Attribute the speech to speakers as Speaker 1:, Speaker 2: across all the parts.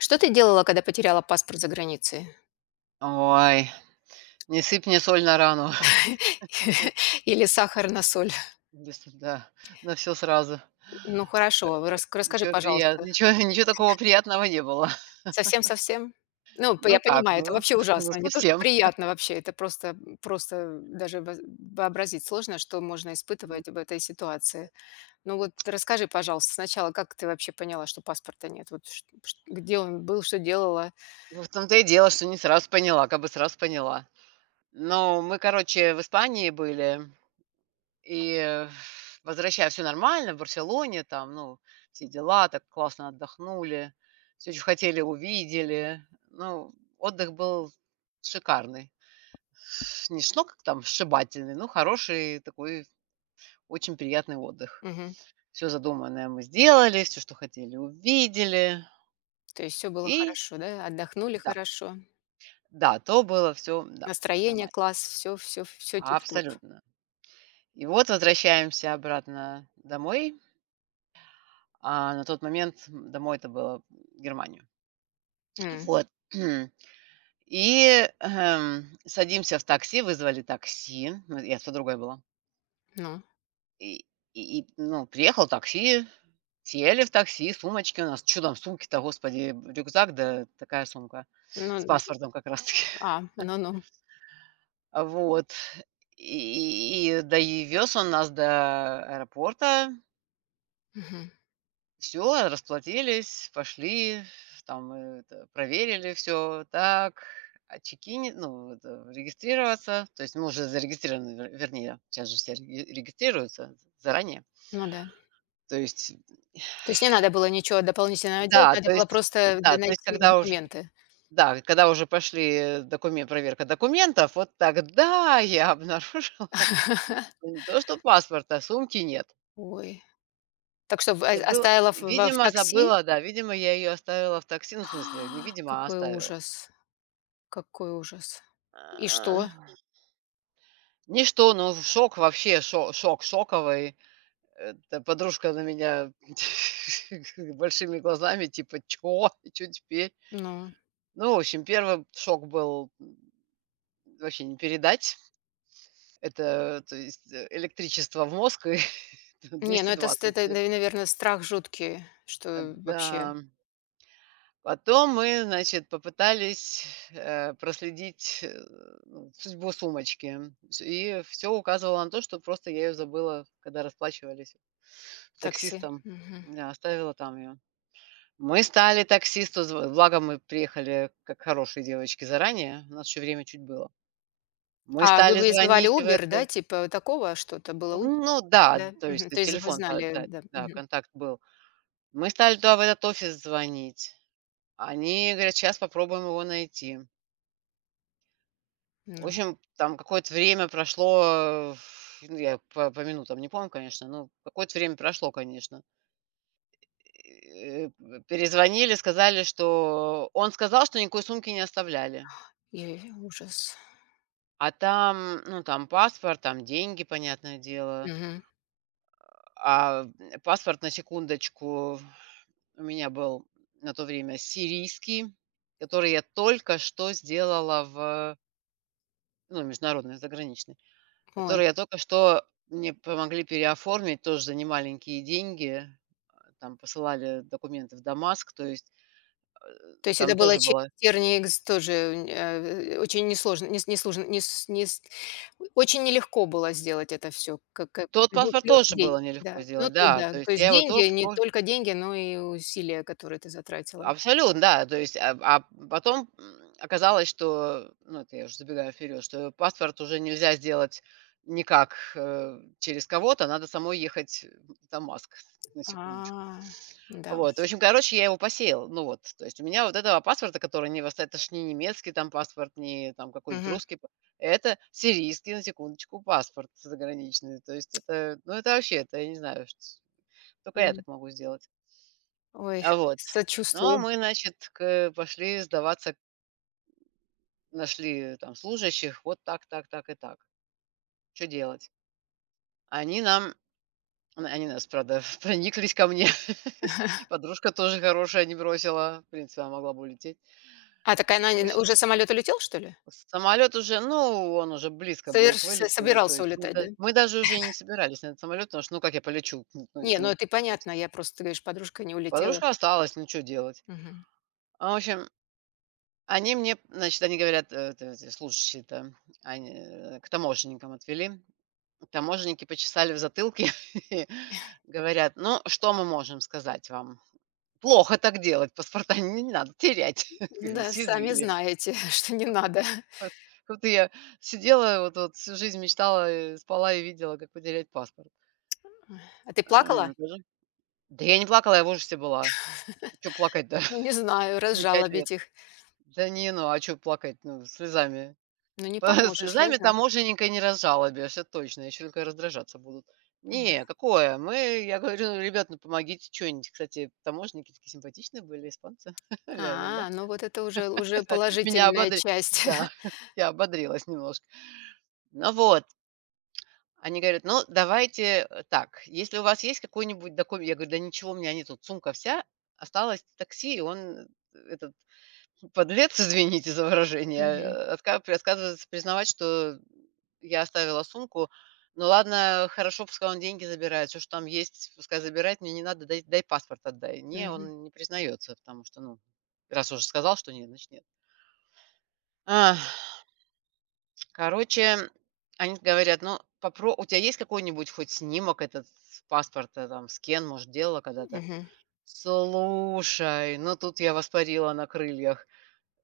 Speaker 1: Что ты делала, когда потеряла паспорт за границей?
Speaker 2: Ой, не сыпь мне соль на рану.
Speaker 1: Или сахар на соль?
Speaker 2: Без стыда. На все сразу.
Speaker 1: Ну хорошо, вы рас расскажи,
Speaker 2: Ничего приятного,
Speaker 1: пожалуйста.
Speaker 2: ничего ничего такого приятного не было.
Speaker 1: Совсем-совсем? Ну, п я
Speaker 2: Ну как,
Speaker 1: понимаю, это
Speaker 2: ну
Speaker 1: вообще
Speaker 2: ну
Speaker 1: ужасно. Не то, что
Speaker 2: совсем.
Speaker 1: приятно вообще, это просто даже воз вообразить сложно, что можно
Speaker 2: М,
Speaker 1: испытывать в этой ситуации. Ну вот расскажи, пожалуйста, сначала, как ты вообще поняла, что паспорта нет? Вот чт чт где он был, что делала?
Speaker 2: в том-то и дело, что не сразу поняла, как бы сразу поняла. Но мы, короче, в Испании были, и возвращая все нормально, в Барселоне там, ну, все дела, так классно отдохнули, все чё хотели, увидели. Ну, отдых был шикарный. Не шнок там сшибательный, но хороший такой, очень приятный отдых.
Speaker 1: Мгм.
Speaker 2: Все задуманное мы сделали, все, что хотели, увидели.
Speaker 1: То есть все было
Speaker 2: И
Speaker 1: хорошо, да? Отдохнули
Speaker 2: да,
Speaker 1: хорошо,
Speaker 2: да, то было все, да,
Speaker 1: настроение
Speaker 2: нормально.
Speaker 1: класс, все, все, все тип-топ.
Speaker 2: Абсолютно. И вот возвращаемся обратно домой, а на тот момент, домой это было в Германию.
Speaker 1: М,
Speaker 2: Вот. И, садимся в такси, вызвали такси. Ну, я с подругой была.
Speaker 1: ну.
Speaker 2: И и, ну, приехал такси, сели в такси, сумочки у нас. Чё там сумки-то, господи, рюкзак, да такая сумка с
Speaker 1: Ну
Speaker 2: паспортом как раз таки.
Speaker 1: а, ну-ну.
Speaker 2: Вот. И довез он нас до аэропорта.
Speaker 1: Мгм.
Speaker 2: Все расплатились, пошли, там это проверили все, так, отчекини, ну, это, регистрироваться. То есть мы уже зарегистрированы, вернее, сейчас же все регистрируются заранее.
Speaker 1: Ну да.
Speaker 2: То есть,
Speaker 1: То есть не надо было ничего дополнительного делать,
Speaker 2: да,
Speaker 1: надо
Speaker 2: то
Speaker 1: было
Speaker 2: есть
Speaker 1: просто д
Speaker 2: да, то есть
Speaker 1: найти
Speaker 2: когда уже
Speaker 1: документы.
Speaker 2: да, когда уже пошли документ, проверка документов, вот тогда я обнаружила не то, что паспорта, сумки нет.
Speaker 1: Ой. Так что
Speaker 2: Забыла,
Speaker 1: оставила в во в
Speaker 2: видимо,
Speaker 1: такси?
Speaker 2: забыла, да, видимо, я ее оставила в такси, ну, в смысле, не
Speaker 1: А,
Speaker 2: видимо, а
Speaker 1: какой
Speaker 2: оставила.
Speaker 1: ужас, какой ужас. И
Speaker 2: А,
Speaker 1: что?
Speaker 2: ничто, ну, шок вообще, шо шок шоковый. Эта подружка на меня большими глазами, типа: «Чё? Чё теперь?»
Speaker 1: Ну.
Speaker 2: Ну, в общем, первый шок был, вообще не передать. Это, то есть, электричество в мозг и
Speaker 1: Не, ну это ст
Speaker 2: 220.
Speaker 1: это, наверное, страх жуткий, что
Speaker 2: Да.
Speaker 1: вообще
Speaker 2: Потом мы, значит, попытались, проследить, ну, судьбу сумочки. Всё и все указывало на то, что просто я ее забыла, когда расплачивались с
Speaker 1: такси.
Speaker 2: таксистом.
Speaker 1: Мгм.
Speaker 2: Да, оставила там ее. Мы стали таксисту зв, благо мы приехали как хорошие девочки заранее, у нас еще время чуть было. Мы
Speaker 1: А вы
Speaker 2: стали
Speaker 1: вызывали
Speaker 2: звонить в
Speaker 1: "Убер", да,
Speaker 2: эту.
Speaker 1: типа такого что-то? Было "Убер",
Speaker 2: Ну да,
Speaker 1: да?
Speaker 2: то есть
Speaker 1: Мгм. То есть вы
Speaker 2: телефон, а,
Speaker 1: знали,
Speaker 2: да,
Speaker 1: да.
Speaker 2: да,
Speaker 1: Мгм.
Speaker 2: контакт был. Мы стали туда, в этот офис звонить. Они говорят: «Сейчас попробуем его найти». В
Speaker 1: Ну,
Speaker 2: общем, там какое-то время прошло, ф ну, я по минутам не помню, конечно, но какое-то время прошло, конечно. Э, Перезвонили, сказали, что он сказал, что никакой сумки не оставляли.
Speaker 1: ой ужас.
Speaker 2: А там, ну, там паспорт, там деньги, понятное дело.
Speaker 1: Мгм.
Speaker 2: А, паспорт, на секундочку, у меня был на то время сирийский, который я только что сделала в, ну, международный, заграничный,
Speaker 1: Ой.
Speaker 2: который я только что, мне помогли переоформить тоже за немаленькие деньги. Там посылали документы в Дамаск, то есть,
Speaker 1: То есть это
Speaker 2: там
Speaker 1: было
Speaker 2: тоже
Speaker 1: через
Speaker 2: было.
Speaker 1: тернии к тоже, очень несложно нес нес очень нелегко было сделать это все как
Speaker 2: Тот паспорт
Speaker 1: плюс
Speaker 2: тоже было
Speaker 1: деньги, да.
Speaker 2: нелегко
Speaker 1: Ну,
Speaker 2: сделать,
Speaker 1: тут
Speaker 2: да.
Speaker 1: да,
Speaker 2: То
Speaker 1: то
Speaker 2: есть
Speaker 1: есть
Speaker 2: я его
Speaker 1: деньги,
Speaker 2: только.
Speaker 1: не только деньги, но и усилия, которые ты затратила.
Speaker 2: Абсолютно, да. То есть, а потом, оказалось, что, ну, это я уже забегаю вперед, что паспорт уже нельзя сделать никак, через кого-то, надо самой ехать в Дамаск, на секундочку.
Speaker 1: А, да уж.
Speaker 2: Вот, в общем, короче, я его посеял. Ну вот, то есть у меня вот этого паспорта, который не вос, это ж не немецкий там паспорт, не там какой-нибудь
Speaker 1: Мгм,
Speaker 2: русский, п, это сирийский, на секундочку, паспорт заграничный. То есть это, ну, это вообще, это я не знаю, что только я
Speaker 1: мгм.
Speaker 2: так могу сделать.
Speaker 1: Ой,
Speaker 2: А вот. Но
Speaker 1: сочувствую.
Speaker 2: мы, значит, к, пошли сдаваться, нашли там служащих, вот так, так, так и так. Что делать? Они нам, они нас, правда, прониклись ко мне. Подружка тоже хорошая, не бросила. В принципе, она могла бы улететь.
Speaker 1: А, так она
Speaker 2: В
Speaker 1: не
Speaker 2: общем,
Speaker 1: уже самолет улетел, что ли?
Speaker 2: самолет уже, ну, он уже близко был к
Speaker 1: Соверш с
Speaker 2: вылету. То
Speaker 1: собирался
Speaker 2: есть мы,
Speaker 1: улетать, да?
Speaker 2: да, мы даже уже и не собирались на этот самолет, потому что, ну, как я полечу, ну,
Speaker 1: Не,
Speaker 2: если
Speaker 1: ну
Speaker 2: мы,
Speaker 1: это и
Speaker 2: то есть.
Speaker 1: понятно, я просто, ты говоришь, подружка не улетела.
Speaker 2: Подружка осталась, ну, что делать.
Speaker 1: Мгм.
Speaker 2: А, в общем, они мне, значит, они говорят, т, эти служащие-то, они, к таможенникам отвели. Таможенники почесали в затылке и говорят: «Ну, что мы можем сказать вам? Плохо так делать, паспорта не надо терять».
Speaker 1: Ну
Speaker 2: Как
Speaker 1: да, сами
Speaker 2: съязвили.
Speaker 1: знаете, что не надо.
Speaker 2: Вот как будто я сидела, вот всю жизнь мечтала, спала и видела, как потерять паспорт.
Speaker 1: А ты плакала?
Speaker 2: М, тоже. Да я не плакала, я в ужасе была. Чё плакать-то?
Speaker 1: Ну, не знаю,
Speaker 2: Не 5 лет.
Speaker 1: разжалобить их.
Speaker 2: Да не, ну а чё плакать? Ну, слезами.
Speaker 1: Ну, не поможешь, я
Speaker 2: Слезами
Speaker 1: знаю.
Speaker 2: таможенника не разжалобишь, это точно, еще только раздражаться будут. Не,
Speaker 1: Ой.
Speaker 2: какое? Мы, я говорю: «Ну, ребят, ну помогите что нибудь Кстати, таможенники такие симпатичные были, испанцы. Ля-ля-ля.
Speaker 1: А, ну вот это уже
Speaker 2: Меня
Speaker 1: положительная
Speaker 2: ободрили.
Speaker 1: часть.
Speaker 2: Да, я ободрилась немножко. Ну вот, они говорят: «Ну, давайте, так, если у вас есть какой-нибудь документ». Я говорю: «Да ничего у меня нету, сумка вся, осталось такси». И он, этот подлец, извините за выражение,
Speaker 1: Мгм,
Speaker 2: отка, при-, отказывается признавать, что я оставила сумку. Ну ладно, хорошо, пускай он деньги забирает, все, что там есть, пускай забирает, мне не надо, дай паспорт отдай. Не,
Speaker 1: мгм,
Speaker 2: он не признается, потому что, ну, раз уже сказал, что нет, значит нет. Ах, короче, они говорят: «Ну, попро, у тебя есть какой-нибудь хоть снимок этот с паспорта, там, скен, может, делала когда-то?»
Speaker 1: мгм.
Speaker 2: Слушай, ну тут я воспарила на крыльях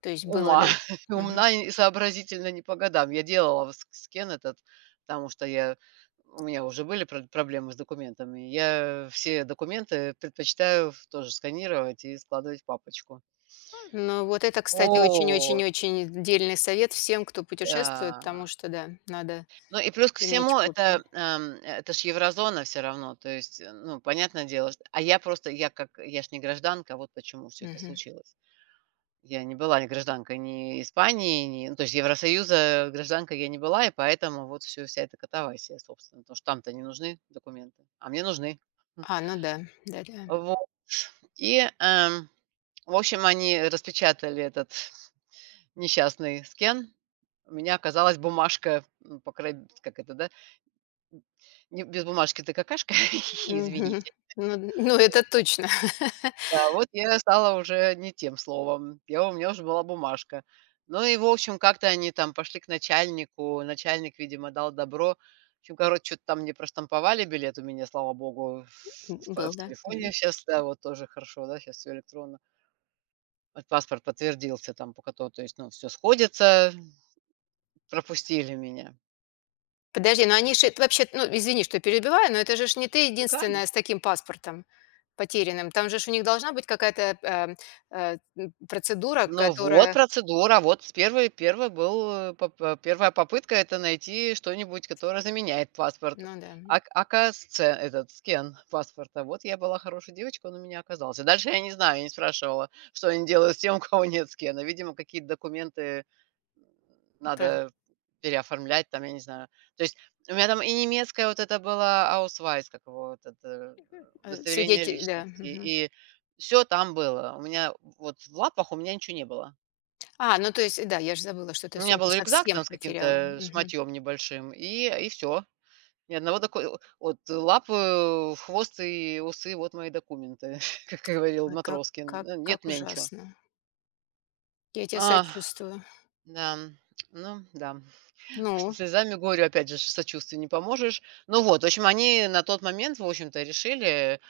Speaker 1: То есть было,
Speaker 2: ума.
Speaker 1: да? Мгм.
Speaker 2: Умна и сообразительна не по годам. Я делала вот ск скен этот, потому что я у меня уже были прод проблемы с документами. Я все документы предпочитаю в, тоже сканировать и складывать в папочку.
Speaker 1: Ну, вот это, кстати,
Speaker 2: Вот,
Speaker 1: очень-очень-очень дельный совет всем, кто путешествует,
Speaker 2: да.
Speaker 1: потому что, да, надо
Speaker 2: Ну и плюс ко
Speaker 1: иметь
Speaker 2: всему
Speaker 1: копию.
Speaker 2: это ж еврозона все равно. То есть, ну, понятное дело, что, а я просто, я как, я ж не гражданка, вот почему все это
Speaker 1: Мгм.
Speaker 2: случилось. Я не была ни гражданкой ни Испании, ни, ну, то есть Евросоюза гражданкой я не была, и поэтому вот все, вся эта катавасия, собственно, потому что там-то не нужны документы, а мне нужны.
Speaker 1: А, ну да, да-да.
Speaker 2: Вот. И, в общем, они распечатали этот несчастный скен. У меня оказалась бумажка, по край, как это, да, не без бумажки ты какашка,
Speaker 1: Мгм.
Speaker 2: извините.
Speaker 1: Ну ну, это точно.
Speaker 2: Да, вот я стала уже не тем словом. Я, у меня уже была бумажка. Ну и, в общем, как-то они там пошли к начальнику. Начальник, видимо, дал добро. В общем, короче, что то там мне проштамповали, билет у меня, слава богу, в в
Speaker 1: Был,
Speaker 2: в
Speaker 1: да.
Speaker 2: телефоне, сейчас да, вот тоже хорошо, да, сейчас все электронно. Вот паспорт подтвердился там, по кото, то есть, ну, все сходится, пропустили меня.
Speaker 1: Подожди, ну они же это вообще, ну, извини, что перебиваю, но это же ж не ты единственная с таким паспортом потерянным. Там же ж у них должна быть какая-то, процедура,
Speaker 2: Ну вот
Speaker 1: которая,
Speaker 2: процедура, вот с первой, первый был, поп, первая попытка — это найти что-нибудь, которое заменяет паспорт.
Speaker 1: ну да,
Speaker 2: Ак, АКСЦ этот, скен паспорта. Вот я была хорошей девочкой, он у меня оказался. Дальше я не знаю, я не спрашивала, что они делают с тем, у кого нет скена. Видимо, какие-то документы
Speaker 1: пр
Speaker 2: надо переоформлять там, я не знаю. То есть у меня там и немецкая, вот это было Ausweis, как его, вот это, удостоверение
Speaker 1: свидете, да,
Speaker 2: личности,
Speaker 1: мгм.
Speaker 2: и все там было. У меня вот в лапах у меня ничего не было.
Speaker 1: А, ну, то есть, да, я же забыла, что
Speaker 2: У
Speaker 1: ты
Speaker 2: меня
Speaker 1: сумку
Speaker 2: был рюкзак
Speaker 1: совсем
Speaker 2: там с
Speaker 1: потеряла.
Speaker 2: каким-то
Speaker 1: Мгм.
Speaker 2: шматьём небольшим, и все. Ни одного доку, вот лапы, хвост и усы — вот мои документы, как говорил
Speaker 1: Ой, как
Speaker 2: Матроскин.
Speaker 1: как
Speaker 2: Нет
Speaker 1: как
Speaker 2: у меня ничего.
Speaker 1: ужасно. Я тебя
Speaker 2: А,
Speaker 1: сочувствую.
Speaker 2: да, ну да. С
Speaker 1: Ну?
Speaker 2: слезами горю, опять же ж, сочувствию не поможешь. Ну вот, в общем, они на тот момент, в общем-то, решили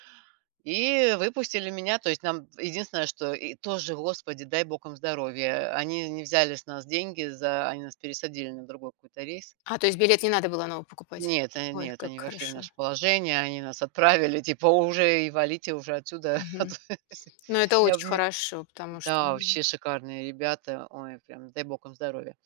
Speaker 2: и выпустили меня. То есть нам единственное, что, и тоже, Господи, дай Бог им здоровья. Они не взяли с нас деньги за, они нас пересадили на другой какой-то рейс.
Speaker 1: А, то есть билет не надо было новый покупать?
Speaker 2: Нет,
Speaker 1: Ой,
Speaker 2: нет,
Speaker 1: как
Speaker 2: они вошли в
Speaker 1: хорошо.
Speaker 2: наше положение, они нас отправили, типа, уже и валите уже отсюда. А то
Speaker 1: Мгм. Ну, это
Speaker 2: я
Speaker 1: очень
Speaker 2: б.
Speaker 1: хорошо, потому что,
Speaker 2: Да, вообще шикарные ребята. Ой, прям дай Бог им здоровья.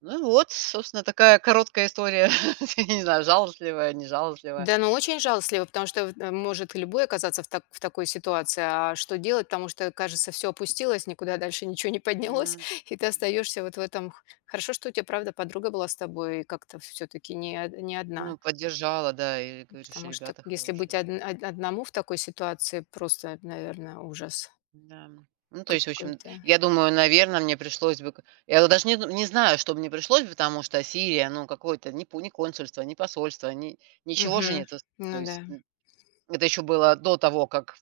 Speaker 2: Ну вот, собственно, такая короткая история. Я не знаю, жалостливая, не жалостливая.
Speaker 1: да, ну очень жалостливо, потому что может любой оказаться в, так- в такой ситуации. А что делать? Потому что, кажется, все опустилось, никуда дальше ничего не поднялось,
Speaker 2: Ну
Speaker 1: и ты остаешься вот в этом. Х- Хорошо, что у тебя, правда, подруга была с тобой, и как-то все-таки не, од- не
Speaker 2: ну,
Speaker 1: одна.
Speaker 2: поддержала, да, и говоришь:
Speaker 1: Потому что
Speaker 2: «Ребята
Speaker 1: если быть
Speaker 2: хорошие».
Speaker 1: одному в такой ситуации, просто, наверное, ужас
Speaker 2: Да. Ну, то есть, в общем,
Speaker 1: какой-то.
Speaker 2: я думаю, наверное, мне пришлось бы к, я вот даже не д, не знаю, что бы мне пришлось бы, потому что Сирия, ну, какое-то ни по, ни консульство, ни посольство, ни ничего же
Speaker 1: Мгм.
Speaker 2: нет. То
Speaker 1: Ну да,
Speaker 2: есть, это еще было до того, как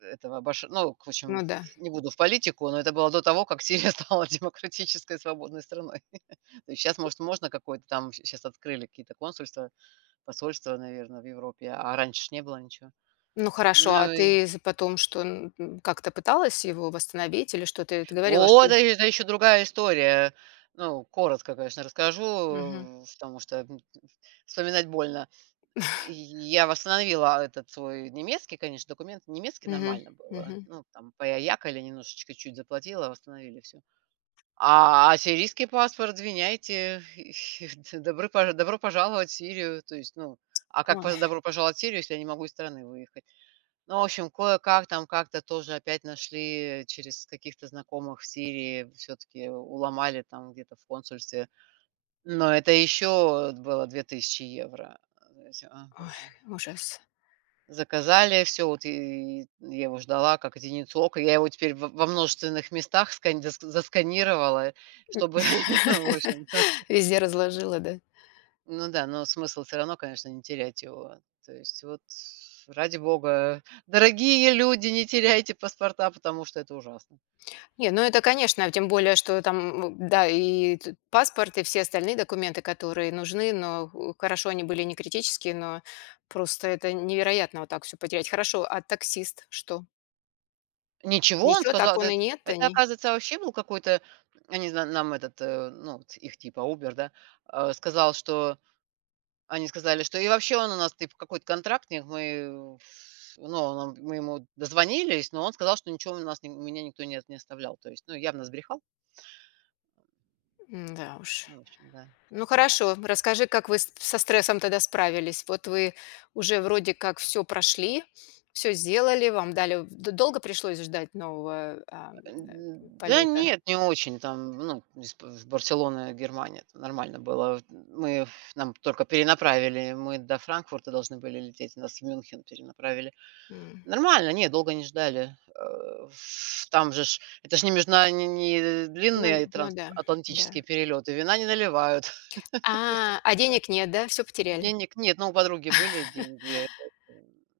Speaker 2: этого Баш, ну, в общем,
Speaker 1: ну да.
Speaker 2: не буду в политику, но это было до того, как Сирия стала демократической свободной страной. Сейчас, может, можно какое-то там, сейчас открыли какие-то консульства, посольства, наверное, в Европе, а раньше ж не было ничего.
Speaker 1: Ну хорошо, а
Speaker 2: Ну и
Speaker 1: ты потом что, как-то пыталась его восстановить или что ты, ты говорила, что...
Speaker 2: вот, это еще другая история. Ну, коротко, конечно,
Speaker 1: Мгм.
Speaker 2: расскажу, потому что, вспоминать больно. И я восстановила этот свой немецкий, конечно, документ. Немецкий
Speaker 1: Мгм.
Speaker 2: нормально было.
Speaker 1: Мгм.
Speaker 2: Ну, там поякали немножечко, чуть заплатила, восстановили все. А ассирийский паспорт, извиняйте, добро пож, добро пожаловать в Сирию. То есть, ну, а как
Speaker 1: Ой,
Speaker 2: поз, добро пожаловать в Сирию, если я не могу из страны выехать? Ну, в общем, кое-как там как-то тоже опять нашли через каких-то знакомых в Сирии, все таки уломали там где-то в консульстве. Но это еще было 2000 евро.
Speaker 1: ой,
Speaker 2: Боже.
Speaker 1: ужас.
Speaker 2: Заказали все, вот и я его ждала как единицу, ока. Я его теперь во множественных местах скань, заск, засканировала, чтобы, ну, в общем-то.
Speaker 1: Везде разложила, да?
Speaker 2: Ну да, но смысл все равно, конечно, не терять его. То есть вот ради бога, дорогие люди, не теряйте паспорта, потому что это ужасно.
Speaker 1: Не, ну это, конечно, тем более, что там, да, и паспорт, и все остальные документы, которые нужны, но хорошо, они были не критические, но просто это невероятно вот так все потерять. Хорошо, а таксист что?
Speaker 2: Ничего, он
Speaker 1: Ничего,
Speaker 2: сказал,
Speaker 1: так
Speaker 2: да,
Speaker 1: он и
Speaker 2: это
Speaker 1: нет,
Speaker 2: это,
Speaker 1: они.
Speaker 2: оказывается, вообще был какой-то, я не знаю, нам этот, ну, вот их типа Uber, да, сказал, что они сказали, что, и вообще он у нас типа какой-то контрактник, мы, ф ну, он, мы ему дозвонились, но он сказал, что ничего у нас, ни у меня никто не от, не оставлял. То есть, ну, явно сбрехал.
Speaker 1: Да уж.
Speaker 2: Ну, в общем, да.
Speaker 1: Ну хорошо, расскажи, как вы со стрессом тогда справились? Вот вы уже вроде как все прошли, все сделали, вам дали... Долго пришлось ждать нового
Speaker 2: Н да
Speaker 1: полета?
Speaker 2: нет, не очень там, ну, из п, в Барселоны, Германия, это нормально было. Мы, ф нам только перенаправили, мы до Франкфурта должны были лететь, нас в Мюнхен перенаправили.
Speaker 1: М,
Speaker 2: Нормально, нет, долго не ждали. Э, ф там же ж, это же не межна, не
Speaker 1: ну,
Speaker 2: длинные
Speaker 1: ну
Speaker 2: транс
Speaker 1: да, да.
Speaker 2: атлантические перелеты, вина не наливают. То есть
Speaker 1: А денег нет, да? Все потеряли?
Speaker 2: денег нет, но у подруги были деньги. э,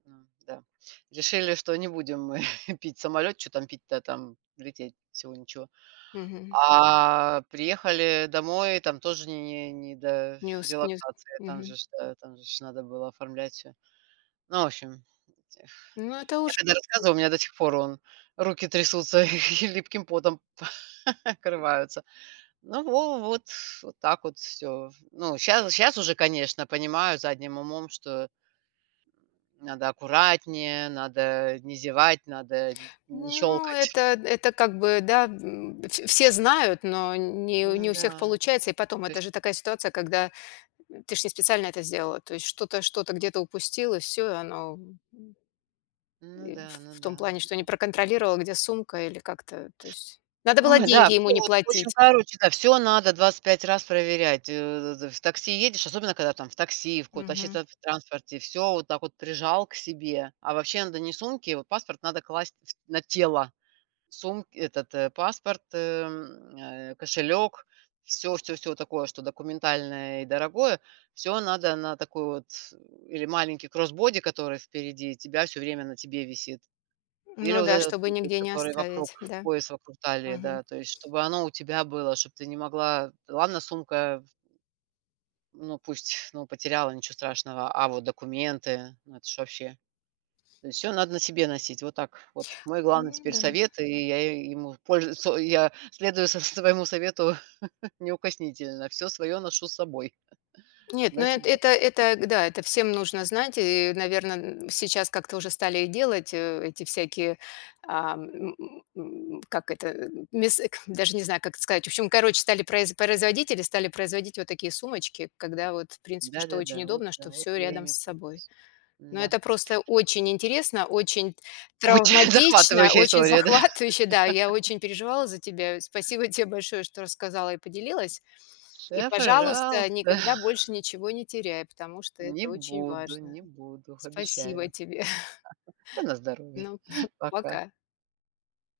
Speaker 2: ну да. Решили, что не будем мы пить самолет, что там пить-то, там лететь всего ничего.
Speaker 1: Мгм.
Speaker 2: А приехали домой, там тоже не до
Speaker 1: Не усп- не усп-
Speaker 2: релаксации, там же
Speaker 1: мгм.
Speaker 2: ж, да, там же ж надо было оформлять все. Ну, в общем, этих,
Speaker 1: Ну это
Speaker 2: я
Speaker 1: уж...
Speaker 2: когда рассказываю, у меня до сих пор он руки трясутся и липким потом покрываются. Ну, во вот вот так вот все. Ну, сейчас уже, конечно, понимаю задним умом, что надо аккуратнее, надо не зевать, надо не
Speaker 1: Ну,
Speaker 2: щёлкать.
Speaker 1: это как бы, да, все знают, но не,
Speaker 2: Ну
Speaker 1: не у всех
Speaker 2: да,
Speaker 1: получается. И потом,
Speaker 2: то
Speaker 1: это
Speaker 2: есть,
Speaker 1: же такая ситуация, когда ты ж не специально это сделала. То есть что-то где-то упустил, и всё, и оно, м,
Speaker 2: ну
Speaker 1: и
Speaker 2: да, ну
Speaker 1: в
Speaker 2: да.
Speaker 1: том плане, что не
Speaker 2: Ну,
Speaker 1: проконтролировала, где сумка или как-то, то есть надо было
Speaker 2: ой, да,
Speaker 1: деньги ему
Speaker 2: всё
Speaker 1: не
Speaker 2: вот, в общем,
Speaker 1: платить.
Speaker 2: короче, да, все надо 25 раз проверять. Э, з в такси едешь, особенно когда там в такси, в каком-то
Speaker 1: Мгм.
Speaker 2: общественном транспорте, все вот так вот прижал к себе. А вообще надо не сумки, вот паспорт надо класть в, на тело. Сумк, этот, паспорт, кошелек, все такое, что документальное и дорогое, все надо на такой вот, или маленький кроссбоди, который впереди тебя, все время на тебе висит, или
Speaker 1: Ну
Speaker 2: вот
Speaker 1: да,
Speaker 2: этот,
Speaker 1: чтобы
Speaker 2: вот,
Speaker 1: нигде не
Speaker 2: который вокруг,
Speaker 1: оставить, да.
Speaker 2: пояс вокруг талии,
Speaker 1: Мгм.
Speaker 2: да. То есть чтобы оно у тебя было, чтобы ты не могла, ладно, сумка, ну, пусть, ну, потеряла, ничего страшного, а вот документы, ну, это ж вообще. Все надо на себе носить. Вот так вот. Мой главный
Speaker 1: Ну
Speaker 2: теперь
Speaker 1: да.
Speaker 2: совет, и я е, ему пользуюсь, со, я следую с своему совету неукоснительно. Все свое ношу с собой,
Speaker 1: Нет, ну
Speaker 2: на
Speaker 1: это
Speaker 2: себе.
Speaker 1: это это, да, это всем нужно знать. И, наверное, сейчас как-то уже стали и делать, эти всякие, а, м, как это, м, мес эк даже не знаю, как это сказать. В общем, короче, стали производители стали производить вот такие сумочки, когда вот, в принципе, что очень
Speaker 2: Да-да-да, вот,
Speaker 1: удобно,
Speaker 2: да,
Speaker 1: что
Speaker 2: вот
Speaker 1: все
Speaker 2: я
Speaker 1: рядом с
Speaker 2: ими
Speaker 1: собой.
Speaker 2: пользуюсь.
Speaker 1: Но
Speaker 2: М-да.
Speaker 1: это просто очень интересно, очень
Speaker 2: Ой,
Speaker 1: травматично,
Speaker 2: захватывающая
Speaker 1: очень
Speaker 2: история, да?
Speaker 1: захватывающе. Да, я очень переживала за тебя. Спасибо тебе большое, что рассказала и поделилась. И,
Speaker 2: Да,
Speaker 1: пожалуйста,
Speaker 2: пожалуйста.
Speaker 1: никогда больше ничего не теряй, потому что
Speaker 2: Не
Speaker 1: это очень
Speaker 2: буду,
Speaker 1: важно.
Speaker 2: не буду,
Speaker 1: Спасибо
Speaker 2: обещаю.
Speaker 1: тебе.
Speaker 2: Да на здоровье.
Speaker 1: Ну,
Speaker 2: Пока.
Speaker 1: пока.